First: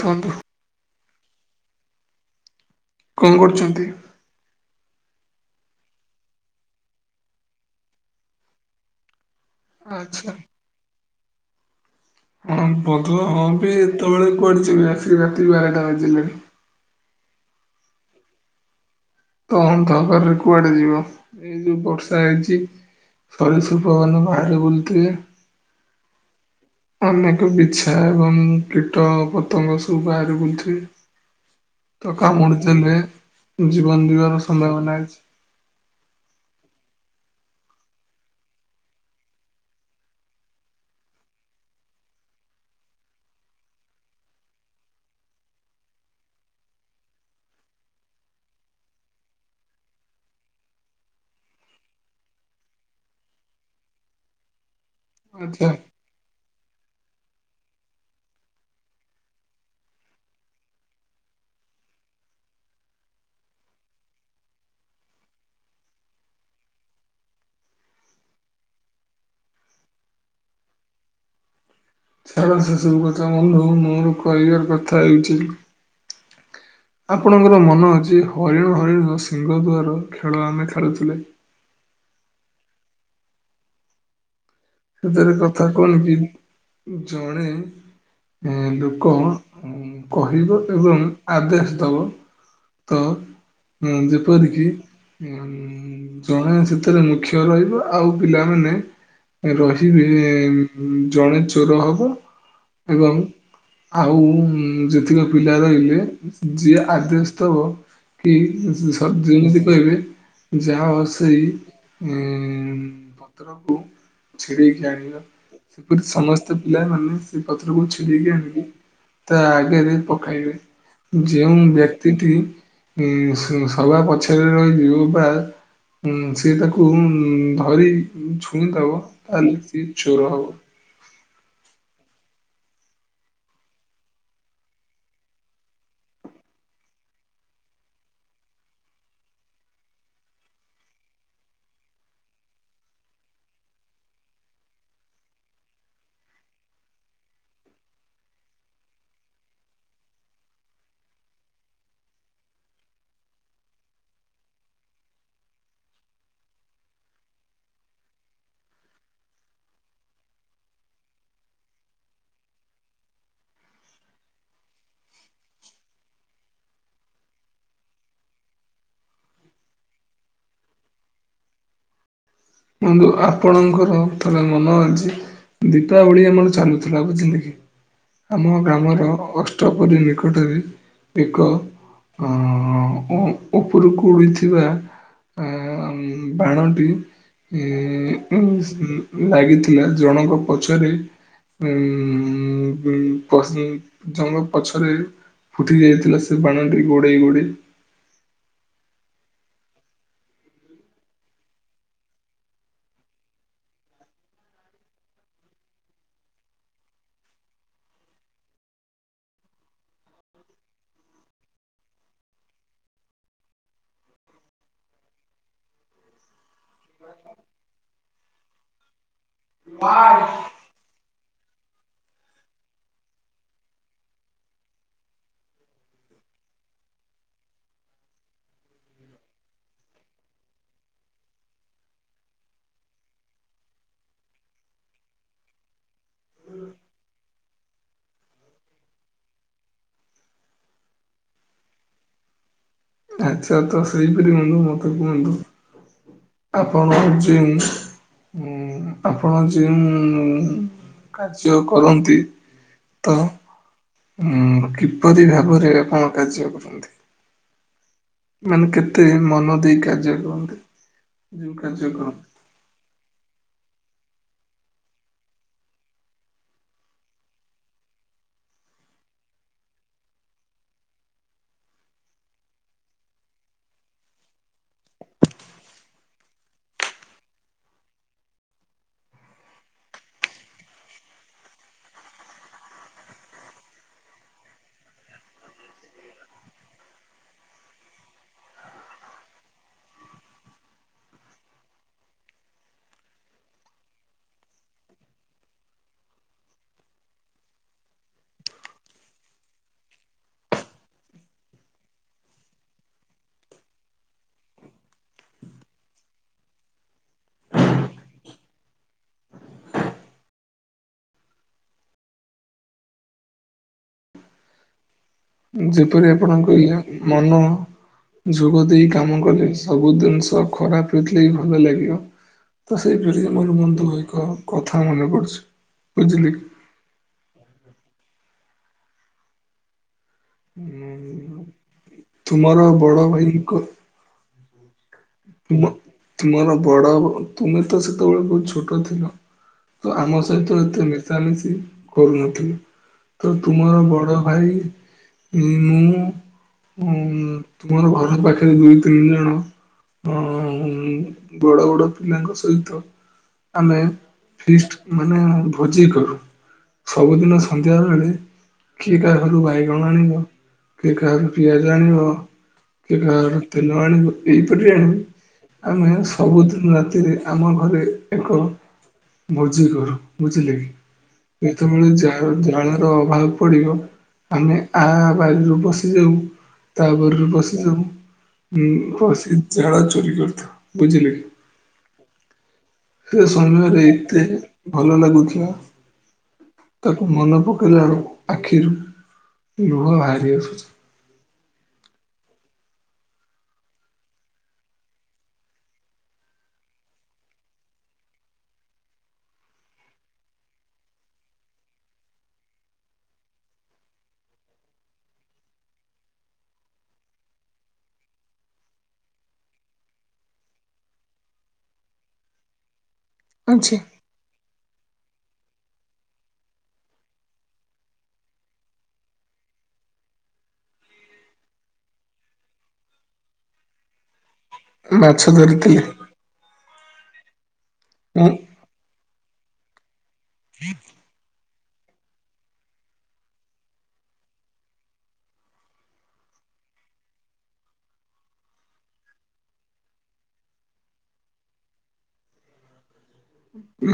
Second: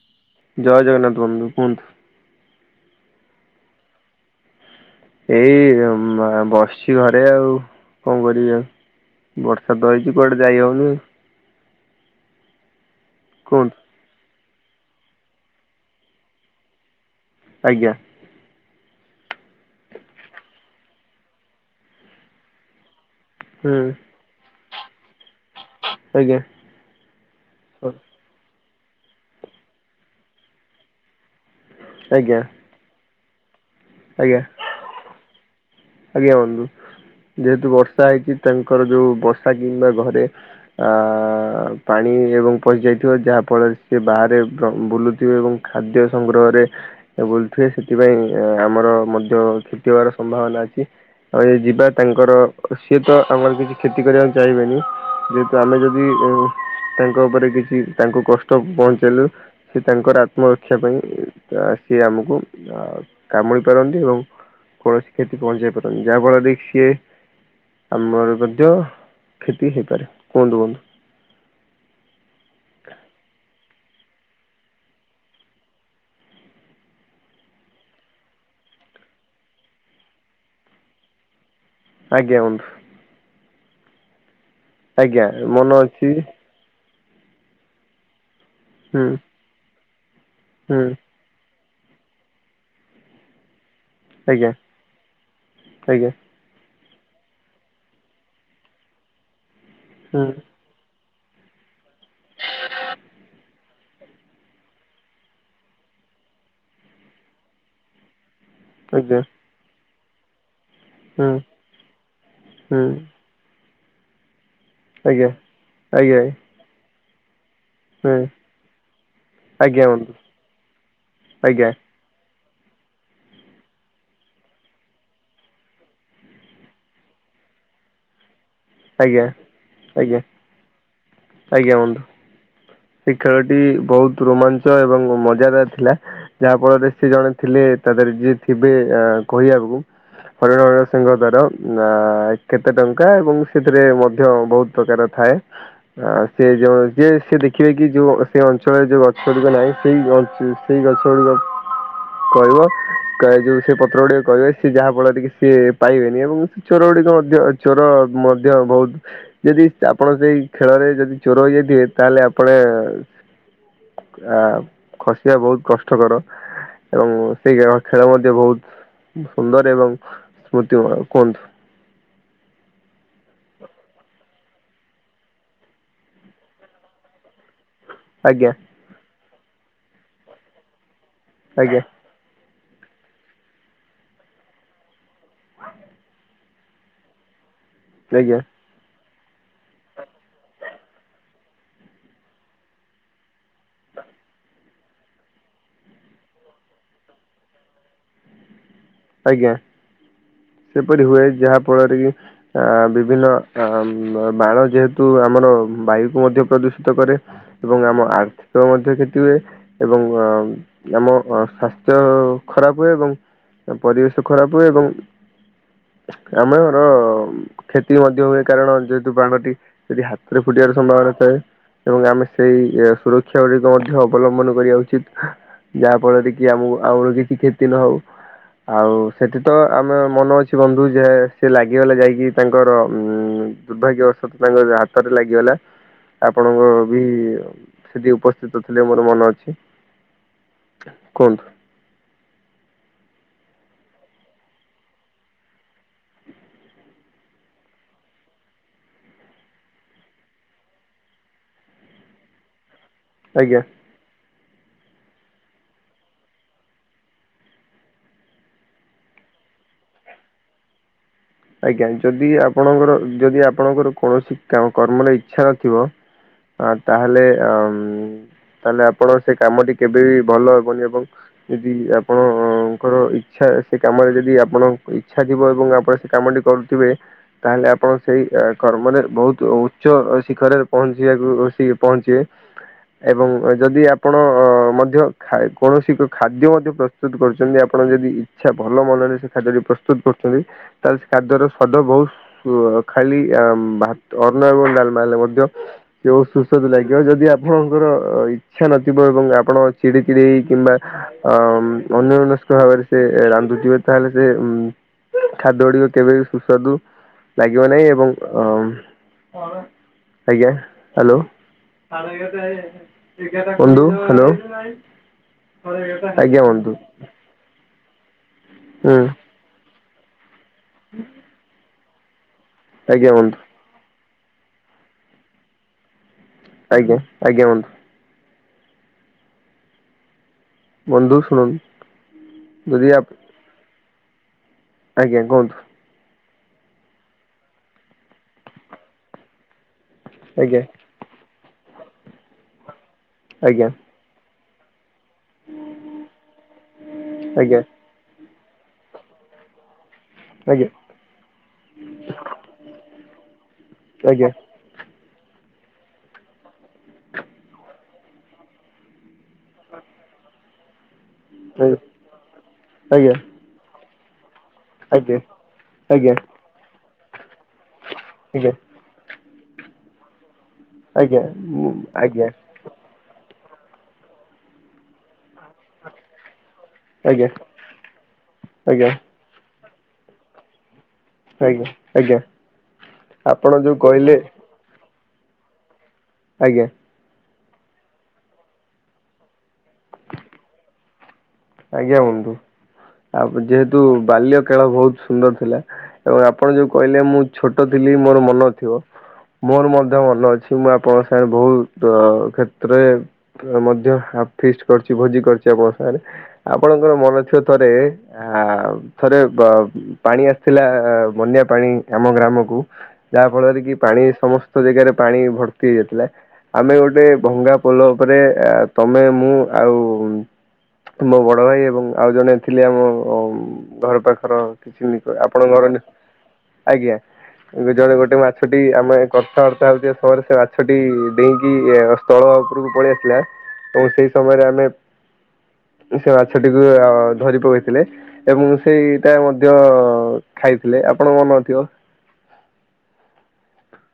କୁହନ୍ତୁ ଜୟ ଜଗନ୍ନାଥ ବନ୍ଧୁ, କୁହନ୍ତୁ। କଣ କରୁଚନ୍ତି? ଏଇ ଅ ମା ବସିଚି ଘରେ ଆଉ କଣ କରିବି ଆଉ। ବର୍ଷା ତ ହେଇଚି, ଆଚ୍ଛା। କୁଆଡେ ଯାଇ ହଉନି ଆଉ। ହଁ ଭଦ୍ର ହଁ ବି କୁହନ୍ତୁ ଏତେବେଳେ କୁଆଡ଼େ ଯିବେ, ଆସିକି ରାତି ବାରଟା ବାଜିଲାଣି। ଆଜ୍ଞା। କଣ ଖବର କୁଆଡେ ଯିବ? ଏଇ ଯୋଉ ବର୍ଷା ହେଇଚି ହୁଁ ସରୀସୃପ ମାନେ ବାହାରେ ବୁଲୁ ଥିବେ। ଆଜ୍ଞା। ଅନେକ ବିଛା ଏବଂ କୀଟ ପତଙ୍ଗ ସବୁ ବାହାରେ ବୁଲୁଥିବେ। ତ ଆଜ୍ଞା କାମୁଡ଼ି ଦେବେ, ଜୀବନ ଯିବାର ଆଜ୍ଞା। ସମ୍ଭାବନା ଅଛି। ଆଜ୍ଞା ବନ୍ଧୁ। ଯେହେତୁ ବର୍ଷା ହେଇଚି ତାଙ୍କର ଯୋଉ ବର୍ଷା କିମ୍ବା ଘରେ ଆ ପାଣି ଣି ଏବଂ ପଶିଯାଇଥିବ ଯାହା ଫଳରେ ସେ ବାହାରେ ବ୍ର ବୁଲୁଥିବେ ଏବଂ ଖାଦ୍ୟ ସଂଗ୍ରହରେ ବୁଲୁଥିବେ ସେଥିପାଇଁ ଆମର ମଧ୍ୟ କ୍ଷତି ହବାର ସମ୍ଭାବନା ଅଛି। ଛି ଆଉ ଏଇ ଯିବା ତାଙ୍କର ସିଏ ତ ଆମର କିଛି କ୍ଷତି କରିବାକୁ ଚାହିଁବେନି। ଯେହେତୁ ଆଚ୍ଛା ଆମେ ଯଦି ଏ ତାଙ୍କ ଉପରେ କିଛି ତାଙ୍କୁ କଷ୍ଟ ପହଞ୍ଚେଇଲୁ ସେ ତାଙ୍କର ଆତ୍ମରକ୍ଷା ପାଇଁ ସିଏ ଆମକୁ କାମୁଡ଼ି ପାରନ୍ତି ଏବଂ କୌଣସି କ୍ଷ ତି ପହଞ୍ଚେଇ ପାରନ୍ତି ଯାହାଫଳରେ କି ସିଏ ଆମର ମଧ୍ୟ କ୍ଷତି ହେଇପାରେ କୁହନ୍ତୁ ବନ୍ଧୁ। ଛାର ସେସବୁ କଥା ମ ମୋର କହିଆର କଥା ହେଉଚିଯେ ଆପଣଙ୍କର ମନ ଅଛି ହରିଣ ହରିଣ ସିଂହ ଦୁ୍ଆର ଖେଳ ଆମେ ଖେଳୁଥିଲେ। ଆଜ୍ଞା ବନ୍ଧୁ। ଆଜ୍ଞା ସେଥିରେ କଥା ମନ କଣ ଅଛି କି ଜଣେ ଏ ହୁଁ ଲୋକ କହିବ ହୁଁ ଏବଂ ଆଦେଶ ଥବ ତ ହଁ ଆଜ୍ଞା ଯେପରି କିି ଉ ଆଜ୍ଞା ଜଣେ ସେଥ ଥିରେ ମୁଖ୍ୟ ରହିବ ଆଉ ପିଲାମାନେ ରହିବେ ହୁଁ ଅଁ ଜଣେ ଚୋର ହବ ଏବଂ ଆଉ ଯେତିକ ପିଲା ରହିଲେ ଯିଏ ଆଦେଶ ଦବ କି ସ- ସ ଆଜ୍ଞା ହୁଁ ହୁଁ ଯେମିତି କହିବେ ଯାହା ହଉ ସେଇ ଉଁ ପତ୍ରକୁ ଛିଡ଼େଇକି ଆଣିବା ଆଜ୍ଞା ସେପରି ସମସ୍ତେ ପିଲାମାନେ ସେ ପତ୍ରକୁ ଛିଡ଼େଇକି ଆଣିକି ତା ଆଜ୍ଞା ହୁଁ ଆଜ୍ଞା ଆଗରେ ବନ୍ଧୁ ପକାଇବେ। ଯେଉଁ ଆଜ୍ଞା ଆଜ୍ଞା ବ୍ୟକ୍ତିଟି ଇଁ ସ ସବା ପଛରେ ରହିଯିବ ବା ହଁ ସିଏ ତାକୁ ଉଁ ଧରି ଛୁଇଁଦବ। ତାହାଲେ ସିଏ ଆଜ୍ଞା ଚୋର ହବ। ଆଜ୍ଞା ବନ୍ଧୁ ସେ ଖେଳଟି ବହୁତ ରୋମାଞ୍ଚ ଏବଂ ମଜାଦାର ଥିଲା ଯାହା ଫଳରେ ସେ ଜଣେ ଥିଲେ ତା ଦେହରେ ଯିଏ ଥିବେ ଅ କହିବାକୁ ହରିଣର ସିିଂହ ଦ୍ଵାର ନା କେତେ ଟଙ୍କା ଏବଂ ସେଥିରେ ମଧ୍ୟ ବହୁତ ପ୍ରକାର ଥାଏ ଥାଏ ସେ ଯୋଉ ଯିଏ ସେ ରି ଖି ଏକି କି ଯୋଉ ସେଇ ଅଞ୍ଚଳରେ ଯୋଉ ଗଛ ଗୁଡ଼ିକ ନାହିଁ ସେଇ ଗ ସେଇ ଗଛ ଗୁଡ଼ିକ କହିବ ଯୋଉ ସେ ପତ୍ର ଗୁଡ଼ିକ କହିବେ ସିଏ ଯାହା ଫଳରେ ଟିକେ ସିଏ ପାଇବେନି ଏବଂ ଚୋର ଗୁଡ଼ିକ ମଧ୍ୟ ଚୋର ମଧ୍ୟ ବହୁତ ଯଦି ଆପଣ ସେଇ ଖେଳରେ ଯଦି ଚୋର ଇଏ ଦିଏ ତାହେଲେ ପଳେ ଆ ଖସିବା ବହୁତ କଷ୍ଟକର। ଏବଂ ସେଇ ଖ ଖେଳ ମଧ୍ୟ ବହୁତ ସୁନ୍ଦର ଏବଂ ସ୍ମୃତିମୟ କୁହନ୍ତୁ। ବନ୍ଧୁ ଆପଣଙ୍କର ଥରେ ମନ ଅଛି ଦୀପାବଳି ଆମର ଚାଲୁଥିଲା ବୁଝିଲେ କି? ଆଜ୍ଞା ଆମ ଗ୍ରାମର ଅଷ୍ଟପହରୀ ନିକଟରେ ଏକ ଆଜ୍ଞା ଅ ଅ ଅ ଉପରକୁ ଉଡ଼ିଥିବା ଆ ବାଣଟି ଏ ଆଜ୍ଞା ଉଁ ଲାଗିଥିଲା ଜଣଙ୍କ ପଛରେ ଉଁ ପ -ପଶି ଜଣଙ୍କ ପଛରେ ଫୁଟି ଯାଇଥିଲା ସେ ବାଣଟି ଗୋଡ଼େଇ ଗୋଡ଼େଇ। ଆଜ୍ଞା। ସେପରି ହୁଏ ଯାହାଫଳରେ କି ଆ ବିଭିନ୍ନ ବାଣ ଯେହେତୁ ଆମର ବାୟୁ କୁ ମଧ୍ୟ ପ୍ରଦୂଷିତ କରେ ଏବଂ ଆମ ଆର୍ଥିକ ମଧ୍ୟ କ୍ଷତି ହୁଏ ଏବଂ ଆ ଆମ ସ୍ୱାସ୍ଥ୍ୟ ଖରାପ ହୁଏ ଏବଂ ପରିବେଶ ଖରାପ ହୁଏ ଏବଂ ଆମର କ୍ଷତି ମଧ୍ୟ ହୁଏ। କାରଣ ଯେହେତୁ ବାଣ ଟି ଯଦି ହାତରେ ଫୁଟିବାର ସମ୍ଭାବନା ଥାଏ ଏବଂ ଆମେ ସେଇ ସୁରକ୍ଷା ଗୁଡିକ ମଧ୍ୟ ଅବଲମ୍ବନ କରିବା ଉଚିତ। ଯାହା ଫଳରେ କି ଆମକୁ ଆମର କିଛି କ୍ଷତି ନ ହଉ। ଆଉ ସେଠି ତ ଆମେ ମନ ଅଛି ବନ୍ଧୁ ଯେ ସେ ଲାଗିଗଲେ ଯାଇକି ତାଙ୍କର ଉ ଦୁର୍ଭାଗ୍ୟ ବଶତଃ ତାଙ୍କ ହାତରେ ଲାଗିଗଲା ଆପଣଙ୍କ ବି ସେଠି ଉପସ୍ଥିତ ଥିଲେ ମୋର ମନ ଅଛି। କୁହନ୍ତୁ। ଆଚ୍ଛା ତ ସେଇପରି ବନ୍ଧୁ ମତେ କୁହନ୍ତୁ। ଆପଣ ଯେଉଁ ଉଁ ଆପଣ ଯେଉଁ କାର୍ଯ୍ୟ କରନ୍ତି ଆଜ୍ଞା। ହୁ। କିପରି ଭାବରେ ଆପଣ କାର୍ଯ୍ୟ କରନ୍ତି? ମାନେ କେତେ ମନ ଦେଇ କାର୍ଯ୍ୟ କରନ୍ତି? ଯୋଉ ଆଜ୍ଞା କାର୍ଯ୍ୟ ଯଦି କରନ୍ତି। ଆପଣଙ୍କର ଯଦି ଆପଣଙ୍କର କୌଣସି କର୍ମରେ ଇଚ୍ଛା ନଥିବ ଆ ତାହେଲେ ଅ ତାହେଲେ ଆପଣ ସେ କାମଟି କେବେ ବି ଭଲ ହେବନି ଏବଂ ଯଦି ଆପଣଙ୍କର ଇଚ୍ଛା ସେ କାମରେ ଯଦି ଆପଣଙ୍କ ଇଚ୍ଛା ଥିବ ଏବଂ ଆପଣ କାମଟି କରୁଥିବେ ତାହେଲେ ଆପଣ ସେଇ କର୍ମରେ ବହୁତ ଉଚ୍ଚ ଶିଖରରେ ପହଞ୍ଚି ସିଖରରେ ବସିକି ପହଞ୍ଚିବେ। ଏବଂ ଯଦି ଆପଣ ମଧ୍ୟ ଖା କୌଣସି ଏକ ଖାଦ୍ୟ ମଧ୍ୟ ପ୍ରସ୍ତୁତ କରୁଛନ୍ତି ଆପ ଆପଣ ଯଦି ଇଚ୍ଛା ଭଲ ମନରେ ସେ ଖାଦ୍ୟଟି ପ୍ରସ୍ତୁତ କରୁଚନ୍ତି ତାହେଲେ ସେ ଖାଦ୍ୟର ସ୍ୱାଦ ବହୁତ ଖାଲି ଅ ଭାତ ଅନ୍ନ ଏବଂ ଡାଲମା ହେଲେ ମଧ୍ୟ ସୁସ୍ୱାଦୁ ଲାଗିବ। ଯଦି ଆପଣଙ୍କର ଅ ଇଚ୍ଛା ନଥିବ ଏବଂ ଆପଣ ଚିଡି ଚିଡି ହେଇ କିମ୍ବା ଅ ଅନ୍ୟମନସ୍କ ଭାବରେ ସେ ରାନ୍ଧୁଥିବେ ତା ହେଲେ ସେ ଉ ଖାଦ୍ୟ ଗୁଡ଼ିକ କେବେ ବି ସୁସ୍ୱାଦୁ ଲାଗିବ ନାହିଁ ଏବଂ ଅ ଆଜ୍ଞା ହାଲୋ। ବନ୍ଧୁ ହାଲୋ। ଯେପରି ଆପଣଙ୍କ ଇଏ ମନ ଯୋଗ ଦେଇ ହୁଁ କାମ କଲେ ସବୁ ଜିନିଷ ଖରାପ ହୋଇଥିଲେ ବି ଭଲ ଲାଗିବ। ତ ସେଇପରି ମୋର ବନ୍ଧୁ ଏକ କଥା ମନେ ପଡିୁଚି ବୁଝିଲେ କି? ଆଜ୍ଞା ଆଜ୍ଞା ବନ୍ଧୁ। ବନ୍ଧୁ ହୁ। ଶୁଣନ୍ତୁ ତୁମର ଯଦି ବଡ ଆପ ଭାଇ ଙ୍କ ଆଜ୍ଞା କୁହନ୍ତୁ। ତୁମର ବଡ ତୁମେ ତ ସେତେବେଳେ ବହୁତ ଛୋଟ ଥିଲ। ତ ଆମ ସହିତ ଆଜ୍ଞା ଏତେ ମିଶାମିଶି କରୁନଥିଲ। ତ ଆଜ୍ଞା ତୁମର ବଡ ଭାଇ ମୁଁ ମୁଁ ଆଜ୍ଞା ତୁମର ଘର ପାଖରେ ଦୁଇ, ତିନି ଜଣ ହଁ ଆଜ୍ଞା ହଁ ବଡ଼ ବଡ଼ ପିଲାଙ୍କ ସହିତ ଆମେ ଆଜ୍ଞା ଆଜ୍ଞା ଫିଷ୍ଟ ମାନେ ଭୋଜି କରୁ। ସବୁଦିନ ସନ୍ଧ୍ୟାବେଳେ କିଏ କା ଘରୁ ବାଇଗଣ ଆଣିବ କିଏ କାହାର ପିଆଜ ଆଣିବ କିଏ କାହାର ତେଲ ଆଣିବ ଏଇପରି ଆଣି ଆଜ୍ଞା ଆମେ ଆଜ୍ଞା ଆଜ୍ଞା ସବୁଦିନ ରାତିରେ ଆମ ଘରେ ଏକ ଆଜ୍ଞା ଭୋଜି କରୁ ବୁଝିଲେ କି? ମୁଁ ଯେତେବେଳେ ଆଜ୍ଞା ଜା ଆଜ୍ଞା ଜାଳର ଅଭାବ ପଡ଼ିବ ଆମେ ଆ ବାରି ରୁ ପଶିଯାଉ ତା ବାରି ରୁ ପଶିଯାଉ ଉଁ ସବୁ ଆଜ୍ଞା ଆଜ୍ଞା ପଶି କି ଝାଳ ଚୋରି କରିଥାଉ। ବୁଝିଲେ କି? ଆଜ୍ଞା ସେ ଆପଣ ଯୋଉ ସମୟରେ କହିଲେ ଏତେ ଭଲ ଲାଗୁଥିଲା ଆଜ୍ଞା ତାକୁ ମନ ପକ କଲା ବେଳକୁ ଆଖିରୁ ଲୁହ ବାହାରି ଆସୁଚି। ଆଜ୍ଞା ବନ୍ଧୁ। ଆ ଯେହେତୁ ବାଲ୍ୟ କାଳ ବହୁତ ସୁନ୍ଦର ଥିଲା। ଏବଂ ଆପଣ ଯୋଉ କହିଲେ ମୁଁ ଛୋଟ ଥିଲି ଥିଲି ମୋର ମନ ନଥିବ ମୋର ମଧ୍ୟ ମନେ ଅଛି ମୁଁ ଆପଣଙ୍କ ସାଙ୍ଗେ ବହୁତ କ୍ଷେତ୍ରରେ ମଧ୍ୟ ଆ ଫିଷ୍ଟ କରିଚି ଭୋଜି କରିଛି ଆପଣଙ୍କ ସାଙ୍ଗରେ। ଆପଣଙ୍କର ମନେ ଥିବ ଥରେ ଆ ଥରେ ବ ପାଣି ଆସିଥିଲା ବନ୍ୟା ପାଣି ଆମ ଗ୍ରାମକୁ ଯାହାଫଳରେ କି ଆଚ୍ଛା ପାଣି ସମସ୍ତ ଜାଗାରେ ପାଣି ଭର୍ତ୍ତି ହେଇଯାଇଥିଲା ଆମେ ଗୋଟେ ଭଙ୍ଗା ପୋଲ ଉପରେ ତମେ ମୁଁ ଆଉ ମୋ ବଡ଼ ଭାଇ ଏବଂ ଆଉ ଜଣେ ଥିଲେ ଆମ ଘର ପାଖର କିଛି ନିକ ମାଛ ଆପଣଙ୍କ ଘର ଆଡେ ଧରିଥିଲେ ଆଜ୍ଞା ଜଣେ ଗୋଟେ ମୁଁ ମାଛଟି ଆମେ କଥାବର୍ତ୍ତା ହଉଥିବା ସମୟରେ ସେ ମାଛଟି ଦେଇକି ଏ ସ୍ଥଳ ଉପରକୁ ପଳେଇ ଆସିଲା। ତ ସେଇ ସମୟରେ ଆମେ ସେ ମାଛଟିକୁ ଧରି ପକେଇଥିଲେ ଏବଂ ସେଇଟା ମଧ୍ୟ ଖାଇଥିଲେ। ଲେ, ଆପଣ ମନେ ନ ଥିବ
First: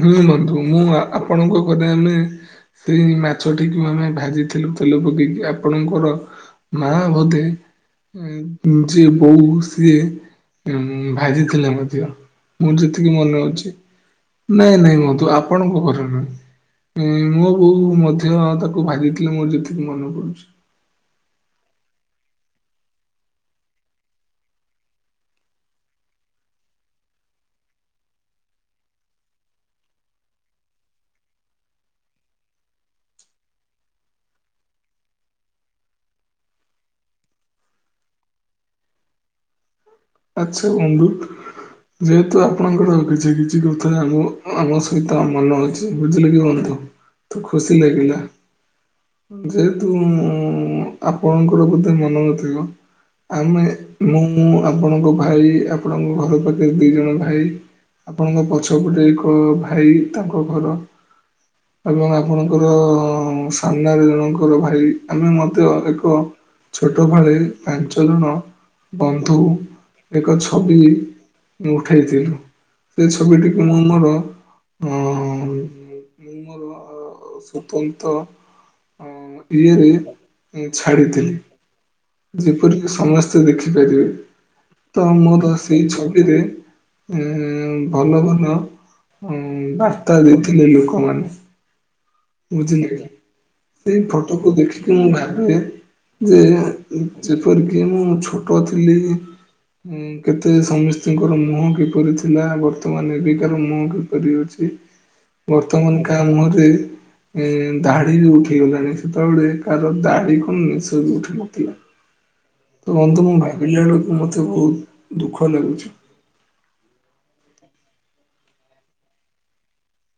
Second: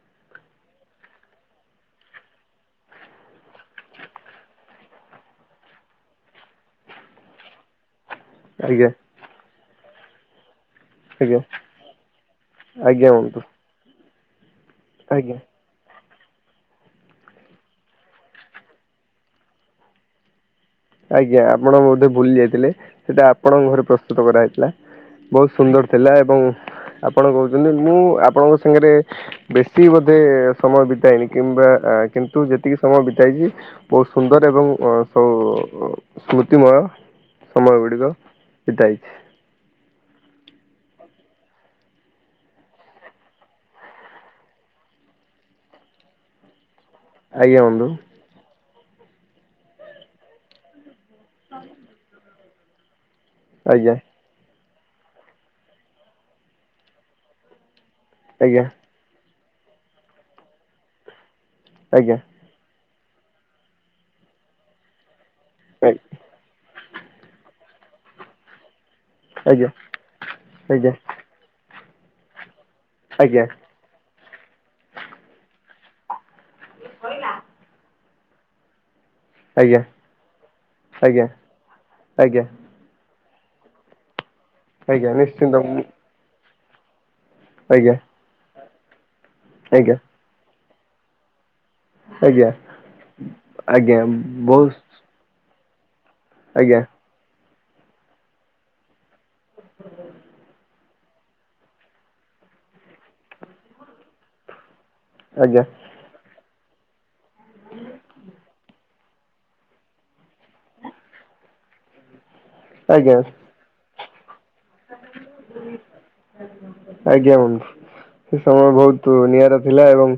ହୁଁ ବନ୍ଧୁ ମୁଁ ଆପଣଙ୍କ ଘରେ ଆମେ ସେଇ ମାଛଟିକୁ ଆମେ ଭାଜିଥିଲୁ ତେଲ ପକେଇକି ଆପଣଙ୍କର ମା ବୋଧେ ଆଜ୍ଞା ଯେ ବୋଉ ସିଏ ଉ ଆଜ୍ଞା ଭାଜି ଥିଲେ ମଧ୍ୟ ମୁଁ ଆଜ୍ଞା ଯେତିକି ବନ୍ଧୁ ମନେ ଅଛି। ନାଇଁ ନାଇଁ ବନ୍ଧୁ ଆଜ୍ଞା। ଆପଣଙ୍କ ଘରେ ନୁହେଁ। ଉଁ ମୋ ବୋଉ ମଧ୍ୟ ତାକୁ ଭାଜିିଥିଲେ ମୋର ଯେତିକି ମନେ ପଡୁଚି। ଆଜ୍ଞା ଆପଣ ବୋଧେ ଭୁଲି ଯାଇଥିଲେ ସେଟା ଆପଣଙ୍କ ଘରେ ପ୍ରସ୍ତୁତ କରାହେଇଥିଲା। ବହୁତ ସୁନ୍ଦର ଥିଲା ଏବଂ ଆପଣ କହୁଚନ୍ତି ମୁଁ ଆପଣଙ୍କ ସାଙ୍ଗରେ ବେଶୀ ବୋଧେ ସମୟ ବିତାଇନି କିମ୍ବା କିନ୍ତୁ ଯେତିକି ସମୟ ବିତାଇଛି ବହୁତ ସୁନ୍ଦର ଏବଂ ସୁ ଅ ସ୍ମୃତିମୟ ସମୟ ଗୁଡ଼ିକ ବିତାଇଚି। ଆଚ୍ଛା ବନ୍ଧୁ। ଯେହେତୁ ଆପଣଙ୍କର କିଛି କିଛି କଥା ଆମ ଆମ ସହିତ ଅମଲ ଅଛି ବୁଝିଲେ କି ବନ୍ଧୁ। ତୁ ଆଜ୍ଞା ଖୁସି ବନ୍ଧୁ ଲାଗିଲା ଯେହେତୁ ମୁ ଆପଣଙ୍କର ବୋଧେ ମନ ନଥିବ ଆମେ ଆଜ୍ଞା ମୁଁ ମୋ ଆପଣଙ୍କ ଭାଇ ଆପଣଙ୍କ ଘର ପାଖରେ ଦୁଇ ଜଣ ଭାଇ ଆପଣଙ୍କ ଆଜ୍ଞା ପଛପଟେ ଙ୍କ ଭାଇ ତାଙ୍କ ଘର ଏବଂ ଆଜ୍ଞା ଆପଣଙ୍କର ଙ୍କ ସାମ୍ନାରେ ଜଣଙ୍କର ଭାଇ ଆମେ ମଧ୍ୟ ଏକ ଛୋଟ ବେଳେ ପାଞ୍ଚ ଜଣ ବନ୍ଦ ଆଜ୍ଞା ଏକ ଛବି ଆଜ୍ଞା ମୁ ଉଠେଇଥିଲୁ। ସେ ଛବିଟିକୁ ମୁଁ ମୋର ଅଁ ମୁଁ ମୋର ସୁତନ୍ତ ଅ ଆଜ୍ଞା ଇଏରେ ଆଜ୍ଞା ଆଜ୍ଞା ଛାଡିଥିଲି ଆଜ୍ଞା ଯେପରି କି ସମସ୍ତ ସ୍ତେ ଦେଖିପାରିବେ ତ ଆଜ୍ଞା ମୁଁ ତ ନିଶ୍ଚିନ୍ତ ସେଇ ଛବିରେ ଉଁ ଉଁ ଆଜ୍ଞା ଭଲ, ଭଲ ଉଁ ଆଜ୍ଞା ବାର୍ତ୍ତା ଦେଇଥିଲେ ଲୋକମାନେ। ଆଜ୍ଞା ବୁଝିଲେ ଆଜ୍ଞା, ଆଜ୍ଞା ସେଇ ଫଟୋକୁ ବହୁତ ଦେଖିକି ମୁଁ ଭାବେ ଯେ ଆଜ୍ଞା ଯେପରିକି ମୁଁ ଛୋଟ ଥିଲି ହୁଁ କେତେ ସମସ୍ତଙ୍କର ମୁହଁ କିପରି ଥିଲା ବର୍ତ୍ତମାନ ଏବିକାର ମୁହଁ କିପରି ଅଛି। ଆଜ୍ଞା ବର୍ତ୍ତମାନ କାହା ମୁହଁରେ ଏ ଦାଢ଼ି ବି ଉଠିଗଲାଣି। ସେତେବେଳେ କାହାର ଦାଢ଼ି କଣ ନିସ ବି ଉଠି ନଥିଲା। ତ ଆଜ୍ଞା ବନ୍ଧୁ ମୁଁ ଭାବିଲା ବେଳକୁ ତ ବହୁତ ଦୁଃଖ ଲାଗୁଛି। ଆଜ୍ଞା ବନ୍ଧୁ। ସେ ସମୟ ବହୁତ ନିଆରା ଥିଲା ଏବଂ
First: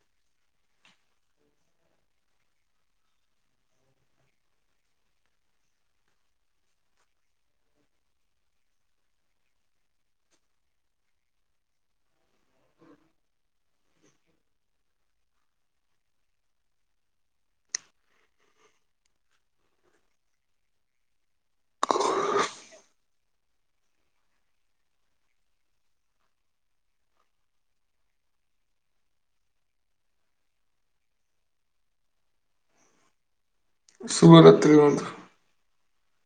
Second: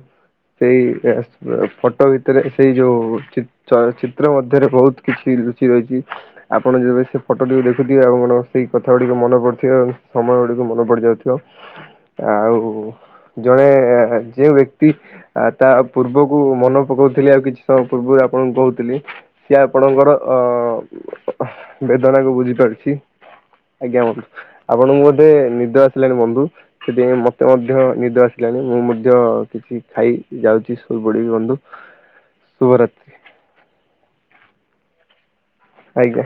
ସେଇ ଏସ ସ ଫଟୋ ଭିତରେ ସେଇ ଯୋଉ ଚତ ଚିତ୍ର ଚ ମଧ୍ୟରେ ବହୁତ କିଛି ରୁଚି ରହିଚି ଆପଣ ଯେବେ ସେ ଫଟୋ ଟିକୁ ଦେଖୁଥିବେ ଆଣ ସେଇ କଥା ଗୁଡିକ ମନ [unintelligible] ସମୟ ଗୁଡିକ ମନେ ପଡିଯାଉଥିବ ଆଉ ଜଣେ ଯେଉ ବ୍ୟକ୍ତି ତା ପୂର୍ବକୁ ମନେ ପକଉଥିଲେ ଆଉ କିଛି ସମୟ ପୂର୍ବରୁ ଆପଣଙ୍କୁ କହୁଥିଲି ସିଏ ଆପଣଙ୍କର ଅ ବେଦନା କୁ ବୁଝି ପାରିଚି। ଆଜ୍ଞା ବନ୍ଧୁ। ଆପଣଙ୍କୁ ବୋଧେ ନିଦ ଆସିଲାଣି ବନ୍ଧୁ, ସେଥିପାଇଁ ମତେ ମଧ୍ୟ ନିଦ ଆସିଲାଣି। ମୁଁ ମଧ୍ୟ କିଛି ଖାଇ ଯାଉଚି ଶୋଇ ପଡିବି ବନ୍ଧୁ ଶୁଭରାତ୍ରି। ଶୁଭ ରାତ୍ରି ବନ୍ଧୁ। ଆଜ୍ଞା।